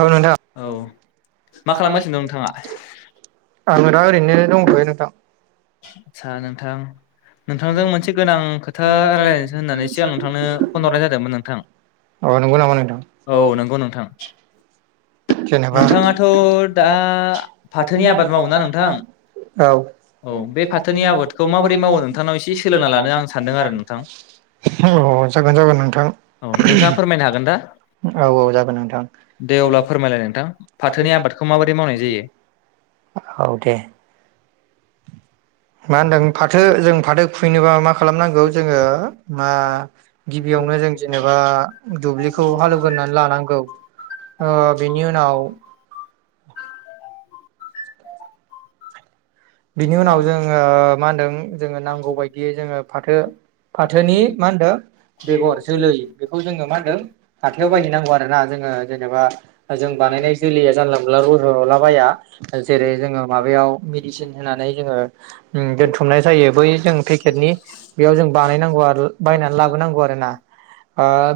औ नोंथां औ मा खालामगासिनो दङ नोंथाङा आङो दा ओरैनो दंथ'यो नोंथां। आस्सा नोंथां नोंथांजों मोनसे गोनां खोथा रायजलायनोसै होननानैसो आं नोंथांनो फन हरनाय जादोंमोन नोंथां अ नंगौ नामा नोंथां औ नंगौ नोंथां। जेनेबा नोंथाङाथ' दा फाथोनि आबाद मावो ना नोंथां औ औ बे फाथोनि आबादखौ माबोरै मावो नोंथांनाव नोंथांनाव‌ एसे इसे सोलोंना सोलोंना‌ लानो लानो‌ आं आंङो सानदों सानदों‌ आरो आरो‌ नोंथां नोंथां औ औ जागोन जागोन नोंथां औ नोंथाङा फोरमायनो हागोन दा औ जागोन‌ नोंथां दे‌ अब्ला। [inaudible] फाथोनि आबादखौ माबादियै मावनाय जायो? औ दे। मा होनदों फाथो जों फाथो खुहैनोबा मा खालामनांगौ जोङो मा गिबियावनो जों जेनेबा दुब्लिखौ हालेवगोननानै लानांगौ ओ बेनि उनाव बिनि उनाव जोङो मा होनदों जोङो नांगौ बायदियै जोङो फाथो फाथोनि मा होनदोंबेगर जोलै बेखौ जोङो मा होनदों हाथायाव बायहैनांगौ आरोना जोङो जेनेबा जों बानायनाय जोलैया जानला मोनला रज'लाबाया जेरै जोङो माबायाव मेदिसिन नानै जोङो उम दोनथुमनाय जायो बै जों पेकेटनि बेयाव जों बानायनांगौ आरो बायनानै लाबोनांगौ आरोना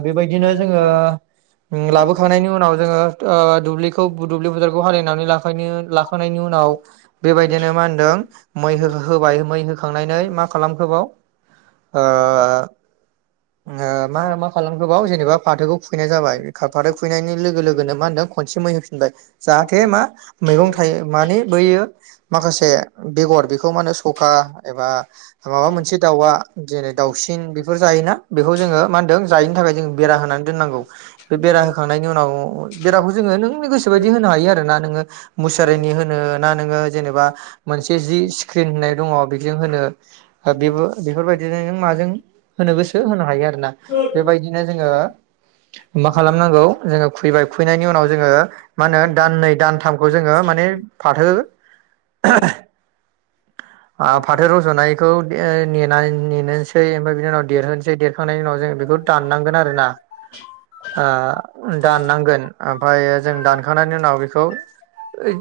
बेबायदिनो जोङो उम लाबोखांनायनि उनाव जोङो ओ दुब्लिखौ बोदुब्लिफोथारखौ हालिनानै लाखायनो लाखानायनि उनाव बेबायदिनो मान [unintelligible] मै हो-हो होबाय मै होखांनानै मा खालामखोबाव ओ ओ मा मा खालामखो बाव जेनेबा फाथोखौ खुबैनाय जाबाय फाथो खुबैनायनि लोगो लोगोनो मा होनदों खनसे मै होफिनबाय जाहाथे मा मैगं थायो माने बैयो माखासे बेगर बेखौ मा होनो सखा एबा माबा मोनसे दाउआ जेरै दाउसिन बेफोर जायोना बेखौ जोङो मा होनदों जायिनि थाखाय जों बेरा होनानै दोननांगौ बे बेरा होखांनायनि उनाव बेराखौ जोङो नोंनि गोसो बायदि होनो हायो आरो ना नोङो मुसारिनि होनो ना नोङो जेनेबा मोनसे जि स्क्रिन होननाय दङ बेजों होनो ओ बेबो बेफोरबायदिनो नों माजों होनो गो सो होनो हायो आरोना बेबायदिनो जोङो मा खालामनांगौ जोङो खुबैबाय खुबैनायनि उनाव जोङो मा होनो दाननै दानथामखौ जोङो माने फाथो आ फाथो रज'नायखौ ओ नेनाय नेनोसै ओमफ्राय बिनि उनाव देरहोनो सै बे देरखांनायनि उनाव जों बेखौ दाननांगोन आरोना ओ दाननांगोन ओमफ्राय जों दानखांनायनि उनाव बेखौ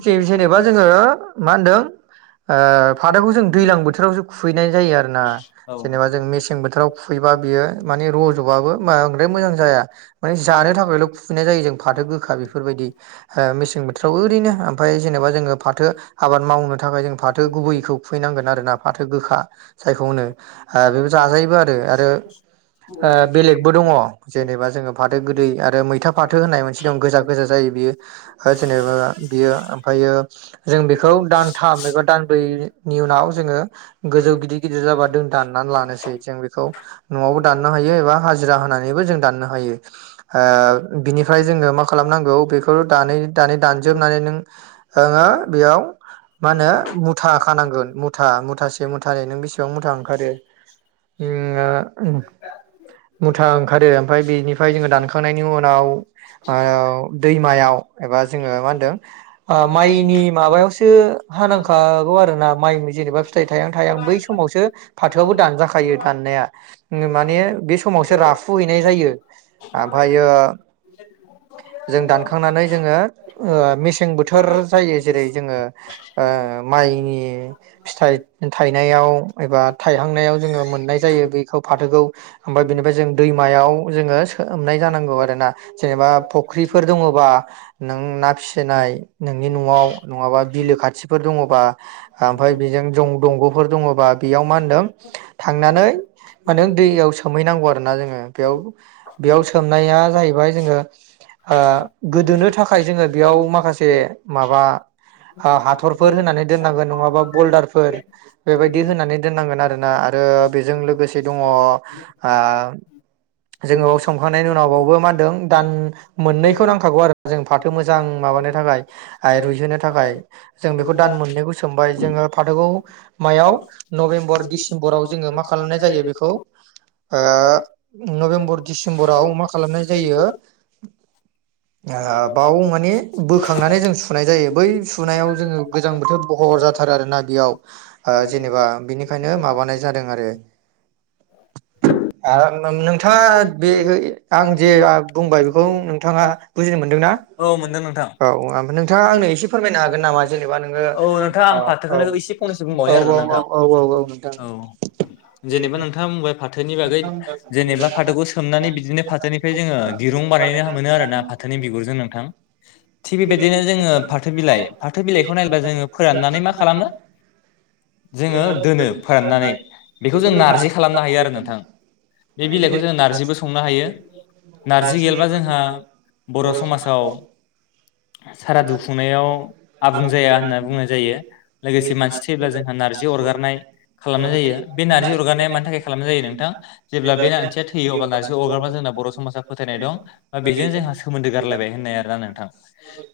जे-जेनेबा जोङो मा होनदों ओ फाथोखौ जों दैलां बोथोरावसो खुबैनाय जायो आरो ना औ जेनेबा जों मेसें बोथोराव खु बा बियो माने रज'बाबो बांद्राय मोजां जाया। माने जानो थाखायल' खुबैनाय जायो जों फाथो गोखा बेफोरबायदि ओ मेसें बोथोराव ओरैनो ओमफ्राय जेनेबा जोङो फाथो आबाद मावनो था फाथो गुबैखौ खुबैनांगोन आरोना फाथो गोखा जायखौ होनो ओ बेबो जाजायोबो आरो ओ बेलेगबो दङ जेनेबा जोङो फाथो गोदै आरो मैथा फाथो होननाय मोनसे दं गोजा गोजा जायो बियो ओ जेनेबा बियो ओमफ्रायो जों बेखौ दानथाम दानब्रैनि उनाव जोङो गोजौ गिदिर गिदिर जाबा जों दाननानै लानोसै जों बेखौ। न'आवबो दाननो हायो एबा हाजिरा होनानैबो जों दाननो हायो ओ बिनिफ्राय जोङो मा खालामनांगौ बेखौ दानै दानै दानजोबनानै नों ओ बेयाव मा होनो मुथा खानांगोन मुथा मुथासे मुथानै नों बेसेबां मुथा ओंखारो ओ ओ मुथा ओंखारो ओमफ्राय बेनिफ्राय जोङो दानखांनायनि उनाव ओ दैमायाव एबा जोङो मा होनदों ओ माइनि माबायावसो हानांखागौ आरोना माइनि जेनेबा फिथाइ थायां थायां बै समावसो फाथोआबो दानजाखायो। दाननाया माने बे समावसो राफुहैनाय जायो ओमफ्रायो जों दानखांनानै जोङो ओ मेसें बोथोर जायो जेरै जोङो ओ माइनि फिथाइ थाइनायाव एबा थायहांनायाव जोङो मोननाय जायो बेखौ फाथोखौ ओमफ्राय बेनिफ्राय जों दैमायाव जोङो सोमनाय जानांगौ आरोना जेनेबा फुख्रिफोर दङबा नों ना फिसिनाय नोंनि न'आव नङाबा बिलो खाथिफोर दङबा ओमफ्राय बेजों जं दंग'फोर दङबा बेयाव मा होनदों थांनानै माने दैयाव सोमहैनांगौ आरो ना जोङो बेयाव बेयाव सोमनाया जाहैबाय जोङो ओ गोदोनो थाखाय जोङो बेयाव माखासे माबा हा-हाथरफोर होनानै दोनांगोन नङाबा बल्दारफोर बेबायदि होनानै दोननांगोन आरोना आरो बेजों लो गोसे दङ ओ जोङो संखांनायनि उनाव बावबो मा होनदों दान मोननैखौ नांखागौ आरो जों फाथो मोजां माबानो थाखाय रुइहोनो थाखाय जों बेखौ दान मोननैखौ सोमबाय जोङो फाथोखौ मायाव नभेम्बर डिसेम्बराव जोङो मा खालामनाय जायो बेखौ ओ नबेमबर डिसिमबराव मा खालामनाय जायो ओ बाव माने बोखांनानै जों सुनाय जायो बै सु सुनायाव जोङो गोजां बोथोर बह'र जाथारो आरो ना बेयाव ओ नो-नोंथाङा बे आं जे बुंबाय बेखौ नोंथाङा बुजिनो मोनदोंना औ मोनदों नोंथां औ नोंथाङा आंनो एसे फोर फोरमायनो हागोन नामा जेनेबा नोङो औ नोंथां आं औ फाथोखौनो एसे फंनैसो बुंबावनि आरो औ नोंथां औ औ औ नोंथां जेनेबा नोंथां फाथोनि बागै जेनेबा फाथोखौ सोमनानै बिदिनो फाथोनिफ्राय जोङो दिरुं बानायनो मोनो आरोना फाथोनि बिगुरजों नोंथां थिग बेबायदिनो जोङो फा बिलाइ फाथो बिलाइखौ नायब्ला जोङो फोराननानै मा खालामो जोङो दोनो फोराननानै बेखौ जों नारजि खालामनो हायो आरो नोंथां बे बिलाइखौ जों नार्जिबो संनो हायो नारजि गैबा जोंहा बर' समाजाव सारा दु खुंनायाव आबुं जाया होनना बुंनाय जायो लोगोसे मानसि थैब्ला जोंहा नारजि अरगारनाय खालामनाय जायो बे नारजि अरगारनाय मानि थाखाय खालामनाय जायो नोंथां? जेब्ला बे मानसिया थैयो अब्ला नार्जि अगारबा जोंना बर' समाजा फोथायनाय दं बा बेजों जोंहा सोमोन्दो गारलायबाय होननाय आरोना नोंथां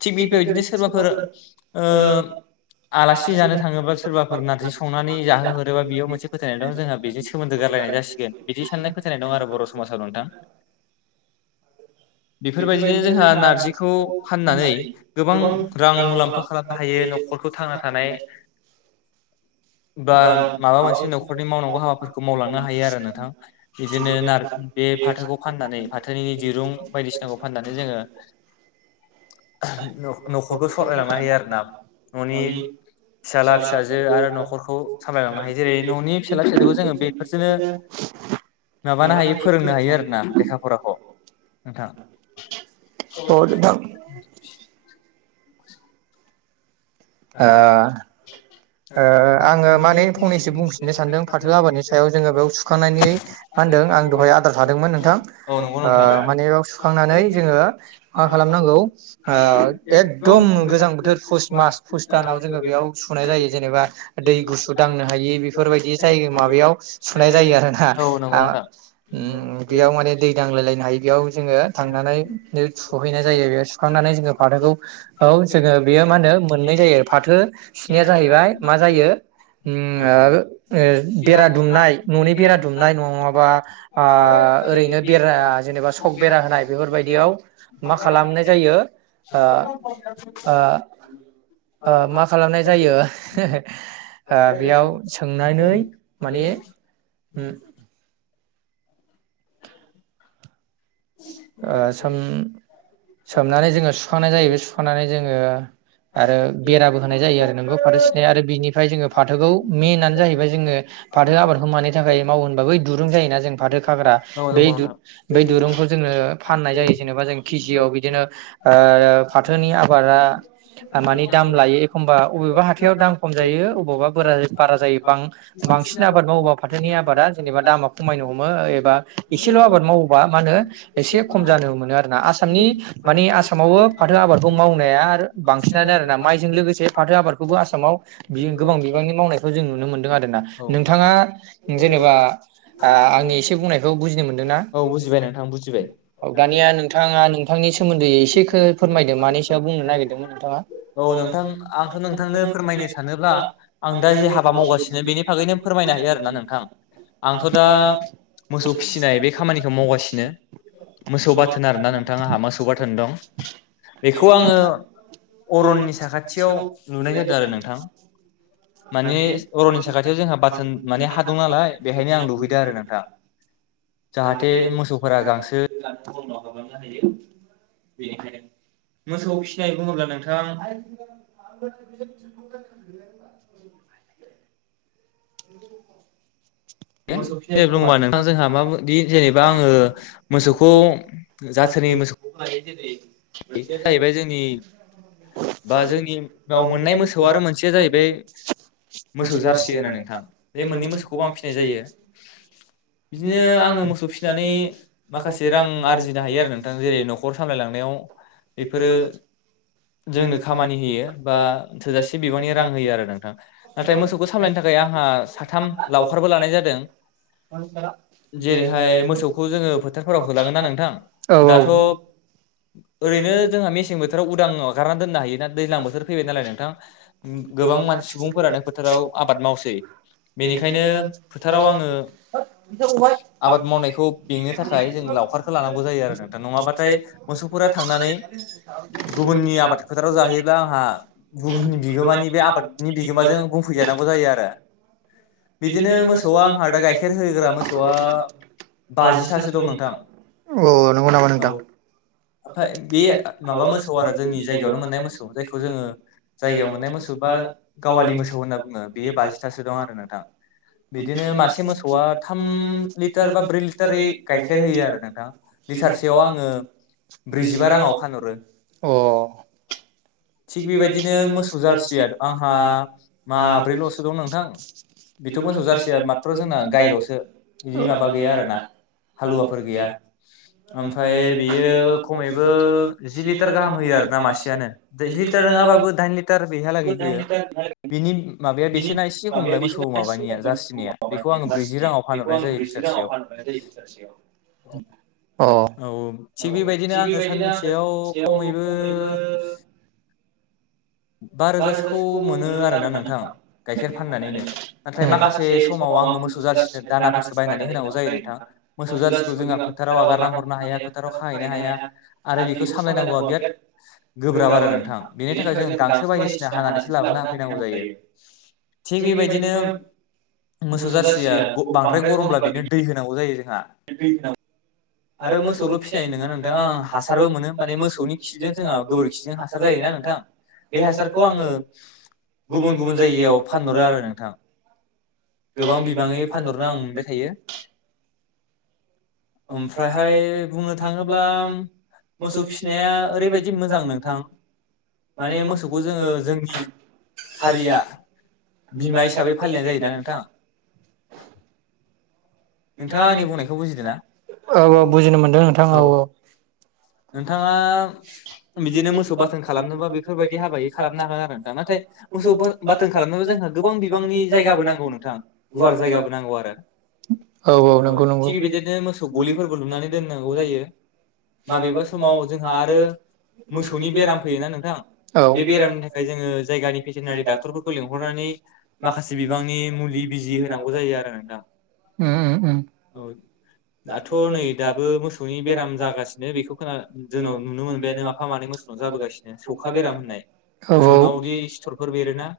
थिग बे बेबायदिनो सोरबाफोर ओ आलासि जानो थाङोबा सोरबाफोर नारजि संनानै जाहोहरोबा बेयाव मोनसे फोथायनाय दं जोंहा बेजों सोमोन्दो गारलायनाय जासिगोन। बिदि साननाय फोथायानाय दं आरो बर' समाजाव नोंथां बेफोरबायदिनो जोंहा नारजिखौ फाननानै गोबां रां मुलाम्फा खालामनो हायो न'खरखौ थांना थानाय बा माबा मोनसे न'खरनि मावनांगौ हाबाफोरखौ मावलांनो हायो आरो नोंथां बिदिनो नार बे फाथोखौ फाननानै फाथोनि दिरुं बायदिसिनाखौ फाननानै जोङो नख-न'खरखौ सामलायलांनो हायो आरो ना न'नि फिसाज्ला फिसाजो आरो न'खर सामालायलांनो हायो जेरै न'नि फिला फिसाखौ जोङो बेफोरसनो माबानो हायो फोरोंनो हायो आरो ना लेखा फराखौ नोंथां। औ नोंथां ओ ओ आङो माने फंनैसो बुंफिफिननो सानदों फाथो आबादनि सायाव जोङो बेयाव सुखांनायनि मा होनदों आं दहाय आद्रा थादोंमोन नोंथां औ नंगौ नोंथां माने बेयाव सुखांनानै जोङो मा खालामनांगौ एकदम गोजां बोथोर पुस मास पुस दानाव जोङो बेयाव सुनाय जायो जेनेबा दै गुसु दांनो हायि बेफोरबायदि जायग माबायाव सुनाय जायो आरोना औ नंगौ ओ नोंथां बेयाव माने दै दांलाय लायनो हायि बेयाव जोङो थांनानै सुहैनाय जायो बे सुखांनानै जोङो फाथोखौ औ जोङो बेयो मा होनो मोननाय जायो फाथो सिनाया जाहैबाय मा जायो उम ओ मा खालामनाय जायो बेयाव सोमनानै माने उम ओ सोम सोमनानै जोंङो सुखांनाय जायो बे सुखांनानै जोङो आरो बेराबो होनाय जायो आरो नोंगौ फाथो सिनाय आरो बिनिफ्राय जोंङो फाथोखौ मेनानो जाहैबाय जोंङो फाथो आबादखौ मानि थाखाय माव होनबा बै दुरुं जायोना जों फाथो खाग्रा औ बे नंगौ नोंथां बै दुरुंखौ जोंङो फनाय जायो जेनेबा जों केजयाव बिनो ओ फाथोनि आबा मानि लायो एखबा अबेबा हाथाया दाम खम अबावबा बारा बारा जायो बांसिन आबाद मावबा फाथोनि आबादा जेनेबा दामा खमायनो हम हमो एबा एसेल आबाद मावोबा मा होनो? एसे खम जानो मोनो आरोना आसामनि मानि आसामावबो फाथो आबादखौ मावनाया बांसिनानो आरोना माइजों लोगोसे फाथो आबादखौबो आसामाव बो गोबां बिबांनि मावनायखौ जों नुनो मोनदों आरो ना नोंथाङा औ जेनेबा ओ आंनि एसे बुंनायखौ बुजिनो मोनदोंना? औ बुजिबाय नोंथां बुजिबाय औ दानिया नोंथाङा नोंथांनि सोमोन्दै एसेखौ फोरमायदों मानि सायाव बुंनो नागिरदोंमोन नोंथाङा औ नोंथां आंथ' नोंथांनो फोरमायनो सानोब्ला आं दा जे हाबा मावगासिनो बेनि बागैनो फोरमायनो हायो आरोना नोंथां आंथ' दा मोसौ फिसिनाय बे खामानिखौ मावगासिनो मोसौ बाथोन आरोना नोंथां आंहा मोसौ बाथोन दं बेखौ आङो अरननि साखाथियाव लुनाय जादों आरो नोंथां माने अरननि साखाथियाव जोंहा बाथोन माने हा दं नालाय बेहायनो आं लुहैदों आरो नोंथां जाहाथे मोसौफोरा [unintelligible] [unintelligible] [unintelligible] जेनेबा बुङोबा नोंथां जोंहा माबायदि जेनेबा आङो मोसौखौ जाथोनि मोसौ जाहैबाय जोंनि बा जोंनियाव मोननाय मोसौ आरो मोनसेया जाहैबाय मोसौ जारसि होनो नोंथां बे मोननै मोसौखौबो आं फिसिनाय जायो [inaudible] बिदिनो आंङो मोसौ फिनानै माखासे रां आरजिनो हायो आरो नोंथां जेरै नखर सामलायलांनायाव बेफोरो जोंनो खामानि होयो बा थोजासे बिबांनि रां होयो आरो नोंथां नाथाय मोसौखौ सामलायनो थाखाय आंहा साथाम लावखारबो लानाय जादों जेरैहाय मोसौखौ जोङो फोथारफोराव होलाङोना नोंथां दाथ' [inaudible] ओरैनो जोंहा मेसें बोथोराव उदां हगारना दोननो हायो ना दैज्लां बोथोर फैबाय नालाय नोंथां गोबां मानसि सुबुंफोरानो फोथाराव आबाद मावसै बेनिखायनो फोथाराव आं मावनायखौ बेंनो थाखाय जों लावखारखौ लानांगौ जायो आरो नोंथां नङाबाथाय मोसौफोरा थांनानै [inaudible] गुबुननि आबाद फोथाराव जाहैयोब्ला आंहा गुबुननि बिगोमानि बे आबादनि बिगोमाजों बुंफैजानांगौ जायो आरो बिदिनो [inaudible] [unintelligible] गाइखेर होग्रा मोसौआ बाजिथासो दं नोंथां औ नंगौ नामा औ [unintelligible] बे माबा मोसौ आरो जोंनि जायगायावनो मोननाय मोसौ जायखौ जोंङो जायगायाव मोननाय मोसौ बा गावालि मोसौ होनना बुंङो बेयो बाजिथासो दं आरो नोंथां बिदिनो मासे [unintelligible] मोसौआ थाम लिटार बा ब्रै लिटारै गाइखेर होयो आरो नोंथां लिटारसेयाव आंङो [inaudible] अ थिग बेबायदिनो मोसौ जारसिया आंहा माब्रैल'सो दं नोंथां बेथ' मोसौ जारसिया मा [unintelligible] [unintelligible] जोंना गायलसो जि माबा गैया आरोना हालुवाफोर गैया ओमफाय बेयो खमैबो जि लिटार गाहाम होयो आरोना मासेयानो [unintelligible] लिटार नङाबाबो दाइन लिट टार बेहालागै होयो बिनि माबाया बेसना एसे खमलाय मोसौ माबानिया जाारसिनाया औ थिग बेबायदिनो आङो सानसेयाव खमैबो अ बा रोजासोखौ मोनो आरोना नोंथां गाइखेर फाननानैनो नाथाय माखासे माव आं मोसौ जारसिफोरनो दानाफोरसो बायनानै होनांगौ जायो नोंथां मोसौ जारसिखौ जोंहा फोथाराव आगारना हरनो हाया फोथाराव खाहैनो हाया आरो बेखौ सामलायनांगौआ बिराद गोब्राब आरो नोंथां बेनि थाखाय जों गांसो हानानैसो लाबोना होफैनांगौ जायो थिग बेबायदिनो मोसौ जारसिया ग बांद्राय गरमब्ला बिनो दै होनांगौ जायो जोंहा [unintelligible] आरो मोसौल फिसनाय नङा नोंथाङा आं हासारबो मोनो माने मोसौनि खिजों जोंहा गोबोरखिजों हासार जायोना नोंथां बे हासारखौ आङो गुबुन-गुबुन जायगायाव फानहरो आरो नोंथां गोबां बिबाङै फानहरनो आं मोनबाय थायो ओमफ्रायहाय बुंनो थाङोब्ला मोसौ फिसिनाया ओरैबायदि मोजां नोंथां माने मोसौखौ जोङो जोंनि हारिया बिमा हिसाबै फालिनाय जायो ना नोंथां नोंथाङा आंनि नोंथाङा बुंनायखौ बुजिदोंना बुजिदों ना औ औ बुजिदों नोंथां औ औ नोंथाङा बिदिनो नोंथाङा मोसौ बाथोन खालामनोबा बेफोरबायदि बिदिनो मोसौ हाबायै बाथोन खालामनो खालामनोबा हागोन बेफोरबायदि आरो हाबायै नोथां खालामनो हागोन नाथाय आरो नोंथां मोसौ नाथाय बाथोन मोसौ खालामनोबा बाथोन जोंहा गोबां बिबांनि जायगाबो नांगौ नों थां गुवार जायगाबो नांगौ आरो औ औ थिग बिदिनो मोसौ गलिफोरखौ लुनानै दोननांगौ जायो माबेबा समाव जोंहा आरो मोसौनि बेराम फैयोना नोंथां बे औ बेरामनि थाखाय जोङो जायगानि भेटेनारि डाक्टरफोरखौ लिंहरनानै माखासे बिबांनि मुलि बि बिजि होनांगौ जायो आरो नोंथां उम उम औ दाथ' नै दाबो मोसौनि बेराम जागासिनो बेखौ खोना जोंनाव नुनो मोनबायानो माफा मानै मोसौनाव जाबोगासिनो सौखा बेराम होननाय औ मोसौनावदि सिथरफोर बेरोना